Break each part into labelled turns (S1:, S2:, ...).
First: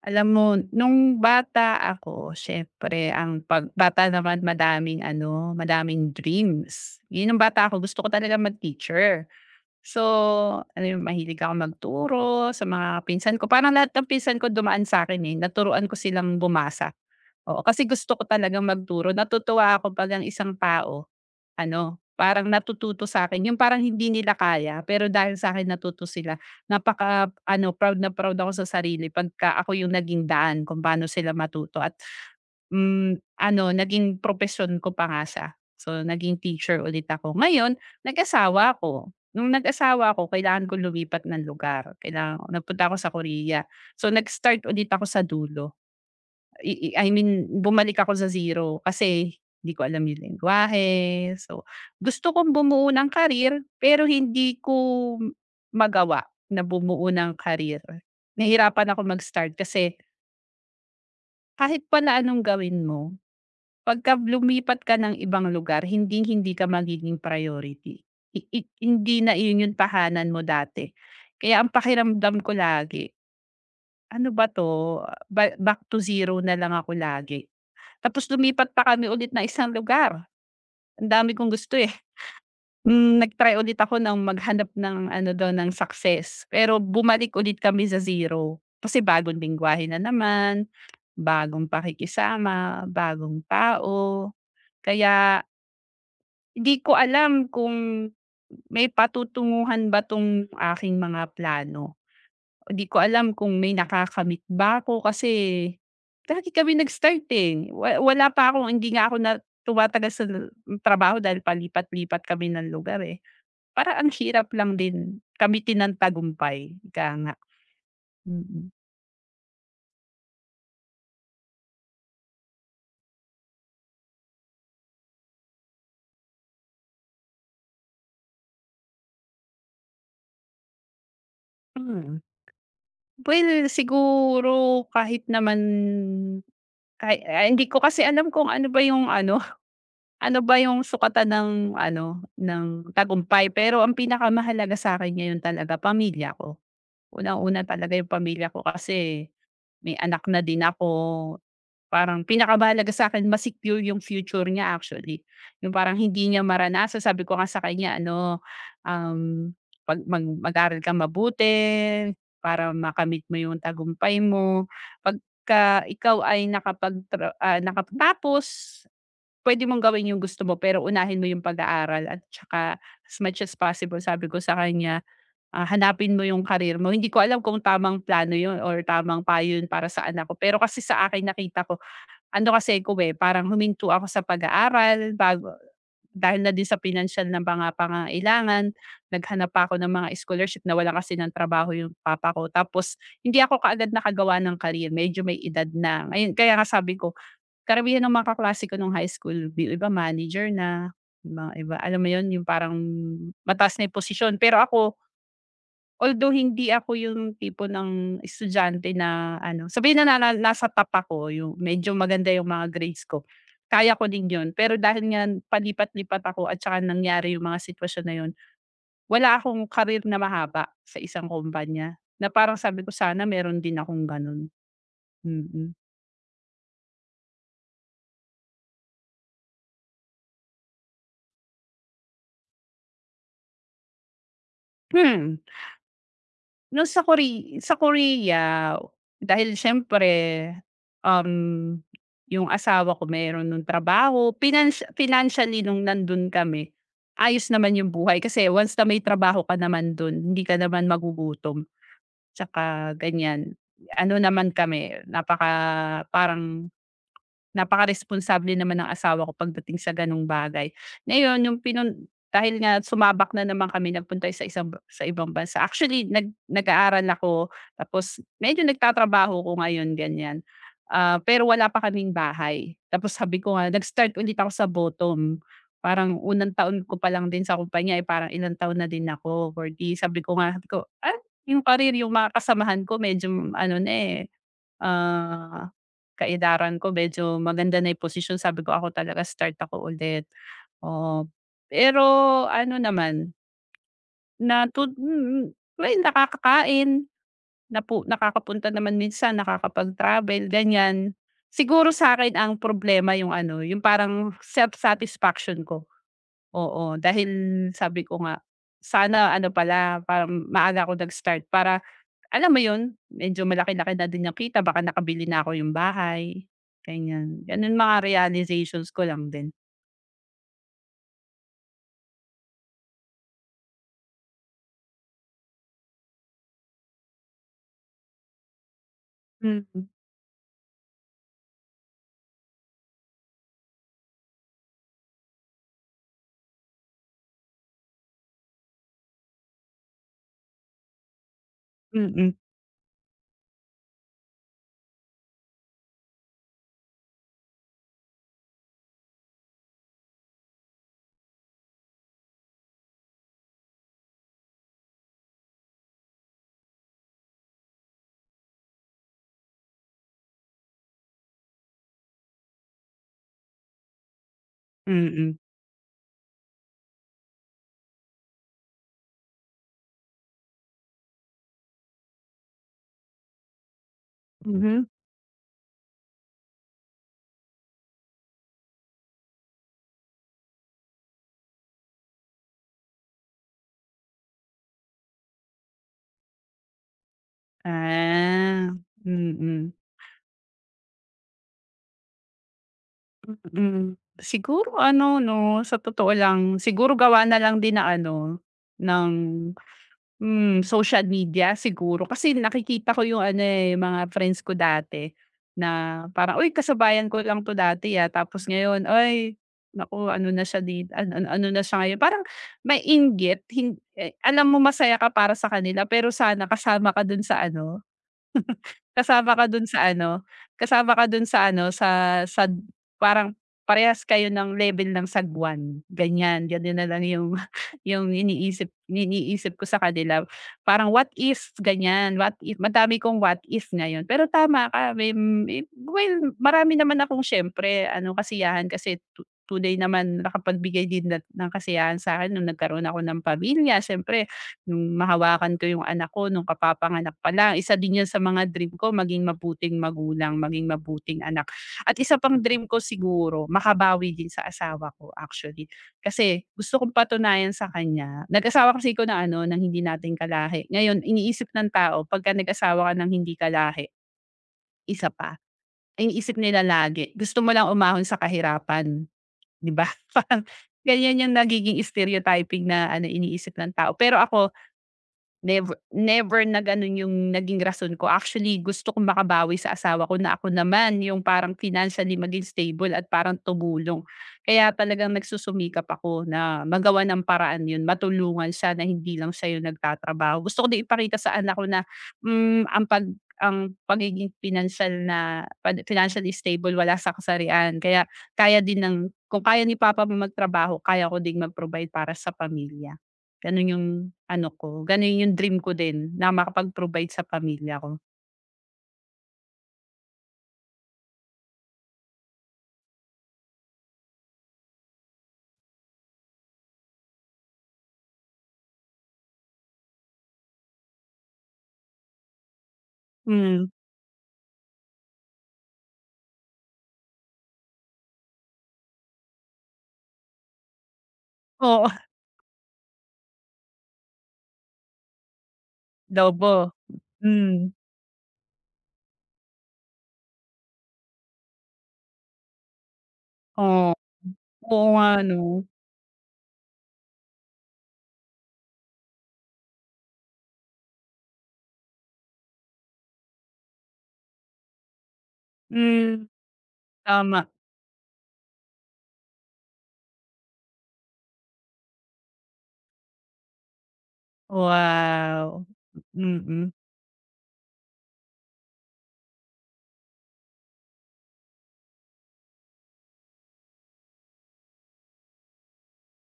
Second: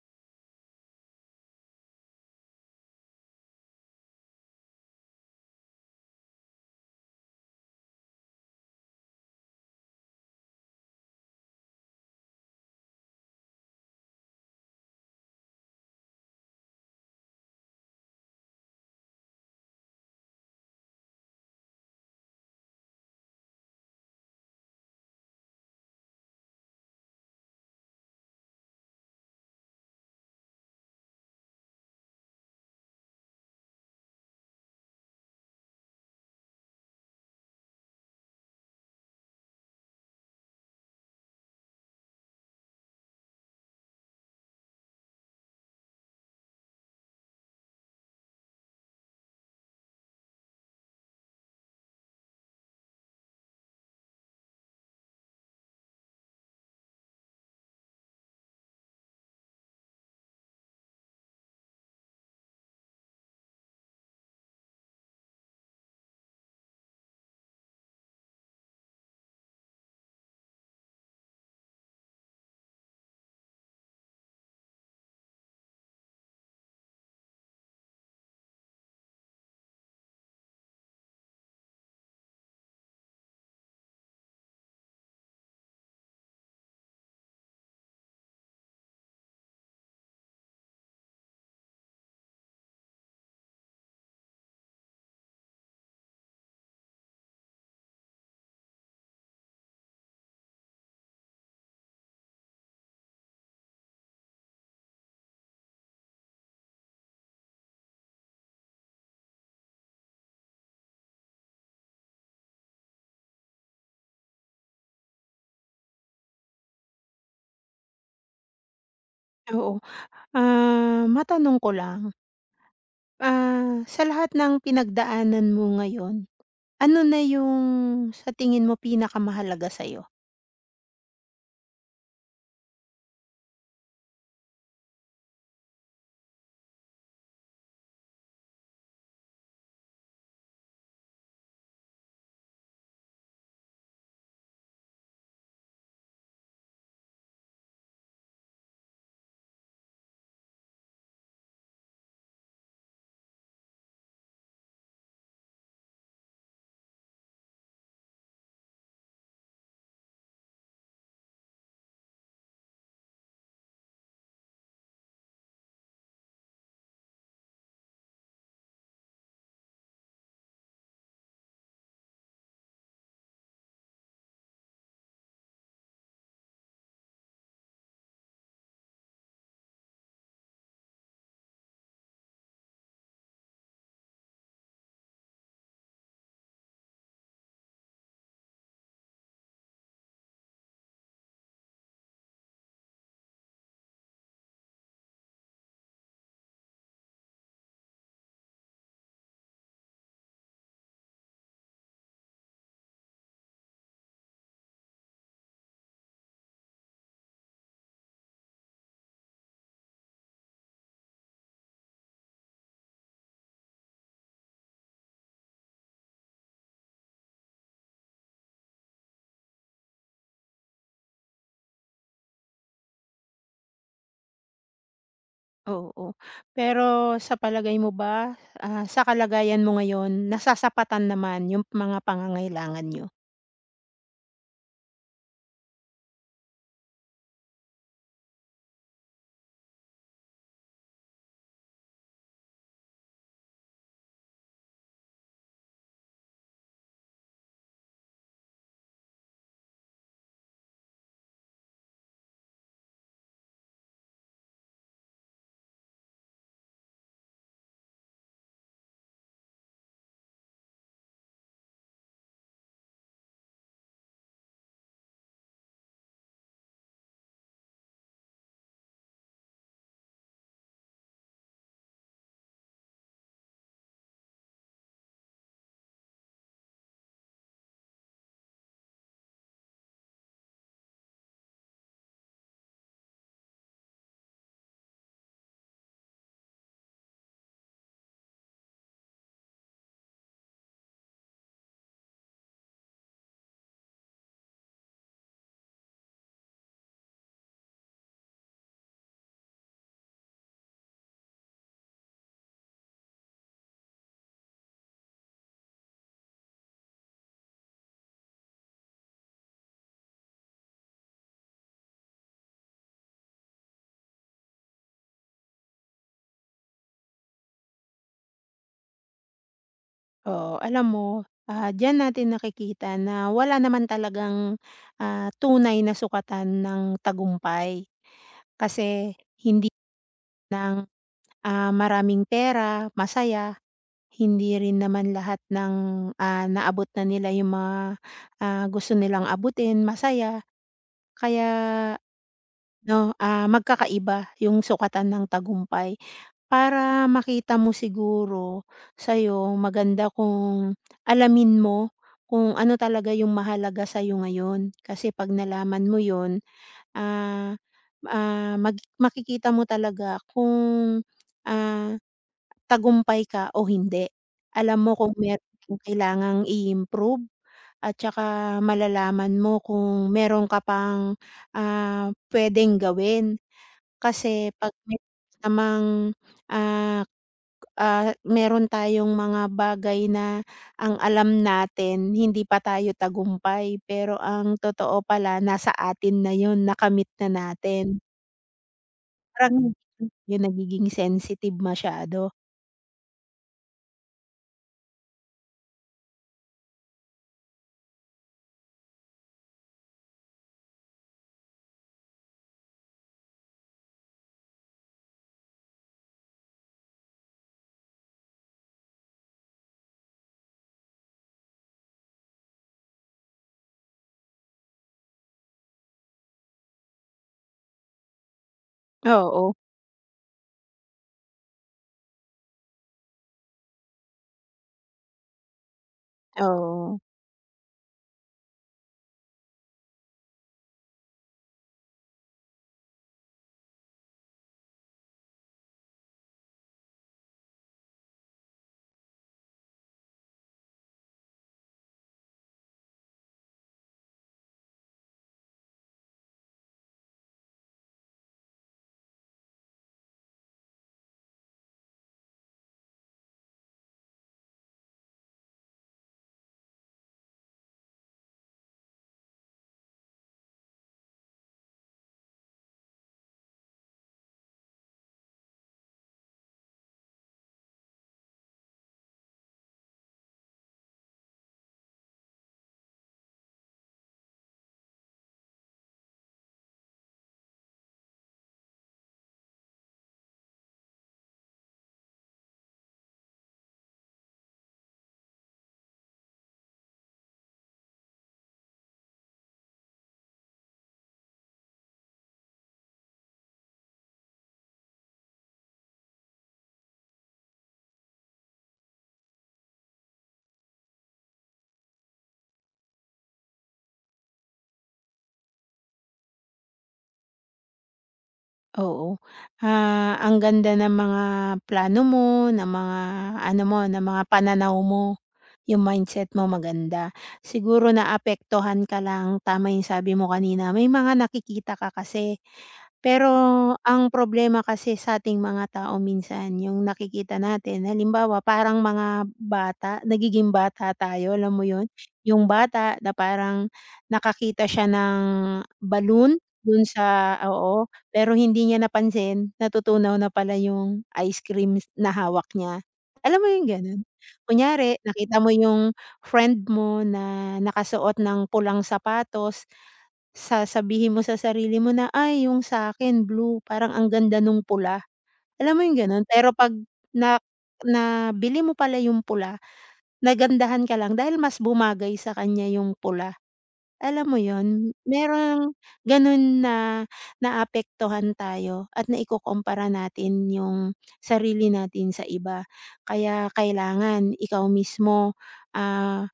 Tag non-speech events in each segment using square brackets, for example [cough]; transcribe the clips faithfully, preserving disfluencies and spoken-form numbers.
S1: Alam mo, nung bata ako, siyempre ang pag bata naman madaming ano, madaming dreams. Yun nung bata ako, gusto ko talaga mag-teacher. So, ano yun, mahilig ako magturo sa mga pinsan ko. Parang lahat ng pinsan ko dumaan sa akin eh, naturuan ko silang bumasa. Oo, kasi gusto ko talagang magturo. Natutuwa ako 'pag ang isang tao ano, parang natututo sa akin yung parang hindi nila kaya pero dahil sa akin natuto sila. Napaka-ano, proud na proud ako sa sarili pagka ako yung naging daan kung paano sila matuto at, hmm, ano, naging profession ko pa nga siya. So, naging teacher ulit ako. Ngayon, nag-asawa ako. Nung nag-asawa ako, kailangan ko lumipat ng lugar. Kailangan ko nagpunta ako sa Korea. So, nag-start ulit ako sa dulo. I i I mean bumalik ako sa zero kasi hindi ko alam yung lengguwahe. So, gusto kong bumuo ng career pero hindi ko magawa na bumuo ng career. Nahirapan akong mag-start kasi kahit pala anong gawin mo, pagka lumipat ka ng ibang lugar hindi hindi ka magiging priority. I i Hindi na iyon yung tahanan mo dati. Kaya ang pakiramdam ko lagi, ano ba 'to, ba back to zero na lang ako lagi. Tapos lumipat pa kami ulit ng isang lugar. Ang dami kong gusto, eh. Hmm, nag-try ulit ako ng maghanap ng ano don ng success. Pero bumalik ulit kami sa zero, kasi bagong lengguwahe na naman, bagong pakikisama, bagong tao. Kaya hindi ko alam kung may patutunguhan ba 'tong aking mga plano. Hindi ko alam kung may nakakamit ba ako kasi lagi kami nag-start, eh. Wa wala pa akong hindi nga ako na tumatagal sa l- trabaho dahil palipat-lipat kami ng lugar, eh. Para ang hirap lang din kamitin ng tagumpay, ika nga. Mm.
S2: Oo. Ah, matanong ko lang, ah, sa lahat ng pinagdaanan mo ngayon, ano na yung sa tingin mo pinakamahalaga sa'yo?
S1: Hmm. Well, siguro kahit naman kahi ah, hindi ko kasi alam kung ano ba yung ano, ano ba yung sukatan ng ano, ng tagumpay pero ang pinakamahalaga sa'kin ngayon talaga pamilya ko. Unang-una talaga yung pamilya ko kasi may anak na din ako, parang pinakamahalaga sa'kin ma-secure yung future niya actually. Yung parang hindi niya maranasan sabi ko nga sa kanya ano, um, pag mag mag-aral ka mabuti para makamit mo yung tagumpay mo. Pagka ikaw ay nakapagtra ah, nakapagtapos. Puwede mong gawin yung gusto mo pero unahin mo yung pag-aaral at tsaka as much as possible sabi ko sa kanya, ah, hanapin mo yung career mo. Hindi ko alam kung tamang plano yun or tamang payo yun para sa anak ko. Pero kasi sa akin nakita ko, ano kasi ko, eh, parang huminto ako sa pag-aaral bago dahil na din sa pinansiyal na mga pangangailangan. Naghanap pa ako ng mga scholarship, na nawalan kasi ng trabaho yung papa ko. Tapos hindi ako kaagad nakagawa ng career, medyo may edad na. Ayun, kaya nga sabi ko, karamihan ng mga kaklase ko nung high school, yung iba manager na, yung mga iba alam mo yun, yung parang mataas na yung posisyon. Pero ako, although hindi ako yung tipo ng estudyante na ano, sabihin na na na nasa top ako, yung medyo maganda yung mga grades ko, kaya ko din yun. Pero dahil nga palipat-lipat ako at saka nangyari yung mga sitwasyon na yun, wala akong karir na mahaba sa isang kumpanya, na parang sabi ko sana meron din akong ganun. Mm.
S2: Oo. Pero sa palagay mo ba, ah, sa kalagayan mo ngayon, nasasapatan naman yung mga pangangailangan niyo?
S1: [clears throat] No sa Kore sa Korea, dahil siyempre, um, yung asawa ko meron nung trabaho, pinans financially nung nandun kami, ayos naman yung buhay kasi once na may trabaho ka naman dun, hindi ka naman magugutom, tsaka ganyan. Ano naman kami, napaka parang napaka responsable naman ng asawa ko pagdating sa gano'ng bagay. Ngayon yung pinun dahil nga sumabak na naman kami nagpunta sa isang sa ibang bansa. Actually nag nag-aaral ako tapos medyo nagtatrabaho ko ngayon ganyan. Ah, pero wala pa kaming bahay. Tapos sabi ko nga nag-start ulit ako sa bottom. Parang unang taon ko pa lang din sa kumpanya, eh, parang ilang taon na din ako, kuwarenta. Sabi ko nga, sabi ko, ah, yung career, yung mga kasamahan ko medyo ano na eh, ah, ka ko medyo maganda na yung posisyon sabi ko, "Ako talaga start ako ulit." Oo. Pero ano naman, na mm, well nakakakain, napu nakakapunta naman minsan, nakakapag-travel ganyan. Siguro sa akin ang problema yung ano, yung parang self-satisfaction ko, oo. Dahil sabi ko nga, sana ano pala, parang maaga ako nag-start para alam mo yun, medyo malaki-laki na din yung kita baka nakabili na ako yung bahay, ganyan. Ganun mga realizations ko lang din.
S2: Oo, alam mo, ah, diyan natin nakikita na wala naman talagang, ah, tunay na sukatan ng tagumpay. Kasi hindi
S1: Mm,
S2: ng, ah, maraming pera, masaya. Hindi rin naman lahat ng, ah, naabot na nila yung mga, ah, gusto nilang abutin, masaya. Kaya
S1: mm,
S2: 'no, ah, magkakaiba yung sukatan ng tagumpay. Para makita mo siguro sa'yo, maganda kung alamin mo kung ano talaga yung mahalaga sa'yo ngayon. Kasi 'pag nalaman mo yun, ah, ah, mag makikita mo talaga kung, ah tagumpay ka o hindi. Alam mo kung
S1: mm,
S2: meron kang kailangang i-improve at saka malalaman mo kung meron ka pang, ah, puwedeng gawin. Kasi 'pag
S1: mhm.
S2: meron namang, ah, k- ah, meron tayong mga bagay na ang alam natin hindi pa tayo tagumpay, pero ang totoo pala nasa atin na 'yun, nakamit na natin.
S1: Ah,
S2: Parang
S1: mm.
S2: yun nagiging sensitive masyado.
S1: Mm. Siguro ano 'no, sa totoo lang siguro gawa na lang din na ano, ng Hmm, social media siguro. Kasi nakikita ko yung ano, eh, yung mga friends ko dati na parang, "Uy, kasabayan ko lang 'to dati, ah." Tapos ngayon, "Ay, naku ano na siya dit an an ano na siya ngayon." Parang mainggit hin eh, alam mo masaya ka para sa kanila pero sana kasama ka dun sa ano, kasama ka
S2: Oo,
S1: dun sa ano, kasama ka dun sa ano, sa sa parang parehas kayo ng level ng sagwan, ganyan. Ganun na
S2: oo.
S1: lang yung [laughs] yung iniisip iniisip ko sa kanila. Parang what if, ganyan, what if. Madami kong what if ngayon. Pero tama ka, may may well, marami naman akong siyempre ano, kasiyahan kasi tu tunay naman nakapagbigay din na ng kasiyahan sa akin nung nagkaroon ako ng pamilya siyempre. Nung mahawakan ko yung anak ko nung kapapanganak pa lang, isa din yun sa mga dream ko maging mabuting magulang, maging mabuting anak. At isa pang dream ko siguro makabawi din sa asawa ko actually. Kasi gusto kong patunayan sa kanya nag-asawa kasi ko na ano, ng hindi natin kalahi. Ngayon iniisip ng tao pagka nag-asawa ka ng hindi kalahi, isa pa. Iniisip nila lagi gusto mo lang umahon sa kahirapan, 'di ba? [laughs] Parang ganyan yung nagiging stereotyping na ano iniisip ng tao. Pero ako never never na gano'n yung naging rason ko. Actually, gusto kong makabawi sa asawa ko na ako naman yung parang financially maging stable at parang tumulong. Kaya talagang nagsusumikap ako na magawa ng paraan yun, matulungan siya na hindi lang siya yung nagtatrabaho. Gusto ko din ipakita sa anak ko na, hmm, ang pag ang pagiging financial na pan financially stable wala sa kasarian. Kaya kaya din ng kung kaya ni papa magtrabaho, kaya ko ding mag-provide para sa pamilya. Gano'n yung ano ko, gano'n yung dream ko din na makapag-provide sa pamilya ko.
S2: Oo. Ah, ang ganda ng mga plano mo, ng mga ano mo, ng mga pananaw mo, yung mindset mo maganda. Siguro naapektuhan ka lang, tama yung sabi mo kanina, may mga nakikita ka kasi. Pero
S1: Hmm,
S2: ang problema kasi sa ating mga tao minsan, yung nakikita natin, halimbawa parang mga bata, nagiging bata tayo, alam mo yun?
S1: oo,
S2: Yung bata na parang nakakita siya ng balloon
S1: adobo,
S2: dun sa,
S1: hmm,
S2: oo, pero hindi niya napansin, natutunaw na pala yung ice creams na hawak niya. Alam mo yung
S1: oo,
S2: gano'n?
S1: oo
S2: Kunyari
S1: nga 'no,
S2: nakita mo yung friend mo na nakasuot ng pulang sapatos, sasabihin mo sa sarili mo na, "Ay yung sa'kin blue, parang ang ganda nung pula." Alam mo yung gano'n?
S1: hmm,
S2: Pero 'pag na
S1: tama.
S2: nabili mo pala yung pula, nagandahan ka lang dahil mas bumagay sa kanya yung pula. Alam mo yon,
S1: Wow,
S2: merong ganun
S1: mm,
S2: na naapektuhan tayo at naikukumpara natin yung sarili natin sa iba. Kaya kailangan ikaw mismo, ah,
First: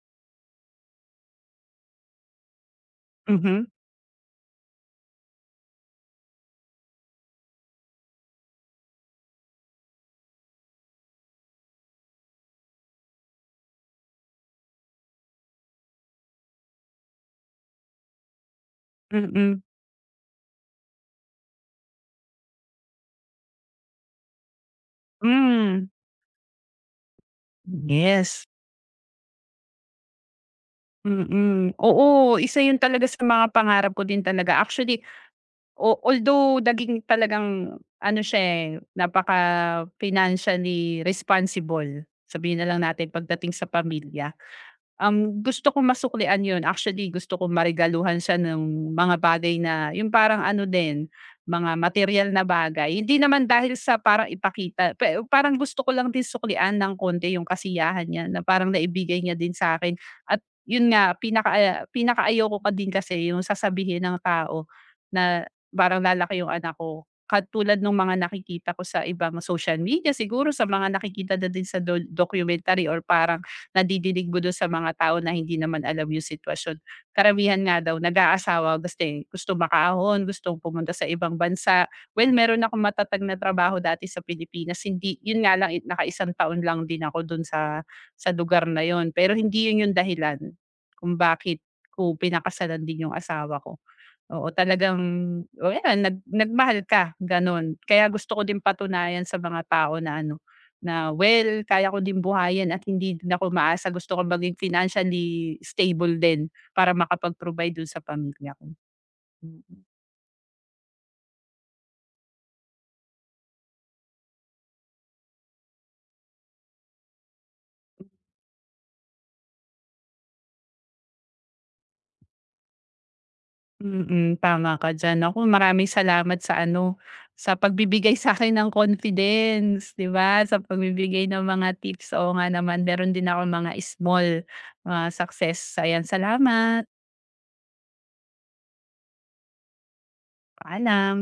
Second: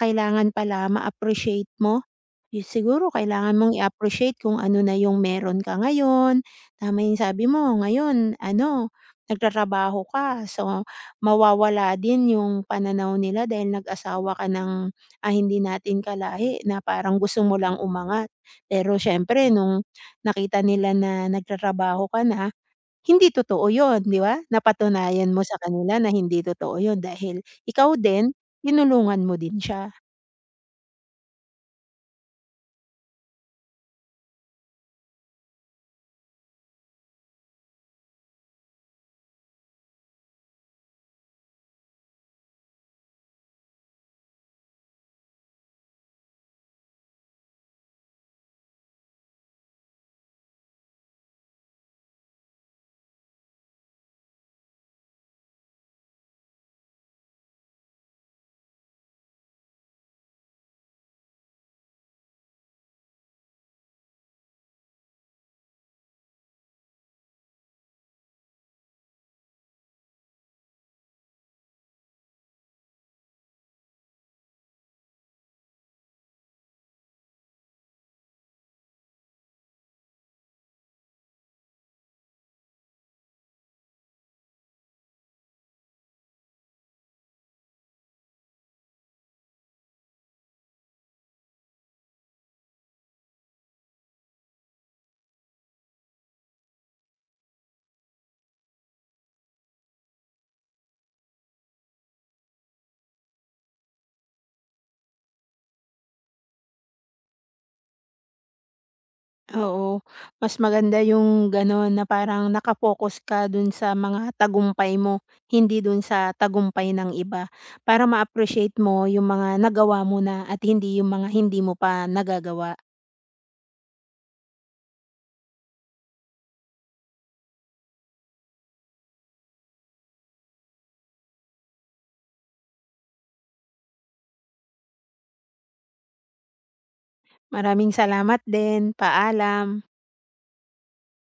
S2: kailangan pala ma-appreciate mo. Yu siguro kailangan
S1: mhm,
S2: mong i-appreciate kung ano na yung meron ka ngayon. Tama yung sabi mo, ngayon ano, nagtatrabaho ka, so mawawala din yung pananaw nila dahil nag-asawa ka ng, ah, hindi natin kalahi na parang gusto mo lang umangat. Pero siyempre
S1: mm,
S2: nung nakita nila na nagtatrabaho ka na, hindi totoo yun, 'di ba? Napatunayan mo sa
S1: hmm,
S2: kanila na hindi totoo yun dahil ikaw din
S1: yes.
S2: tinulungan mo din siya.
S1: Mm, oo, isa 'yun talaga sa mga pangarap ko din talaga. Actually, o although naging talagang ano siya, eh, napaka financially responsible, sabihin na lang natin pagdating sa pamilya. Um, gusto kong masuklian 'yun. Actually, gusto kong maregaluhan siya ng mga bagay na 'yung parang ano din, mga material na bagay. Hindi naman dahil sa parang ipakita, pe parang gusto ko lang din suklian ng konti 'yung kasiyahan niya na parang naibigay niya din sa akin at 'yun nga, pinaka ah, pinakaayoko ko din kasi 'yung sasabihin ng tao na parang lalaki 'yung anak ko. Katulad ng mga nakikita ko sa ibang social media siguro, sa mga nakikita na din sa do documentary or parang nadidinig mo dun sa mga tao na hindi naman alam yung sitwasyon. Karamihan nga daw nag-aasawa gusto, eh, gusto makaahon, gustong pumunta sa ibang bansa. Well, meron akong matatag na trabaho dati sa Pilipinas, hindi yun nga lang, eh, nakaisang taon lang din ako dun sa sa lugar na yon. Pero hindi yun yung dahilan kung bakit ko pinakasalan din yung asawa ko. Oo, talagang o yan nag nagmahal ka gano'n. Kaya gusto ko din patunayan sa mga tao na ano, na well kaya ko din buhayin at hindi din ako umaasa. Gusto ko maging financially stable din para makapag-provide dun sa pamilya ko. Mm.
S2: Oo, mas maganda yung gano'n na parang naka ka dun sa mga tagumpay mo, hindi dun sa tagumpay ng iba. Para ma-appreciate mo yung mga nagawa mo na at hindi yung mga hindi mo pa nagagawa.
S1: Mm, tama ka diyan. Naku, maraming salamat sa ano, sa pagbibigay sa'kin ng confidence, 'di ba? Sa pagbibigay ng mga tips. Oo nga naman meron din akong mga small, ah, success. Ayan, salamat.
S2: Maraming salamat din, paalam.
S1: Paalam.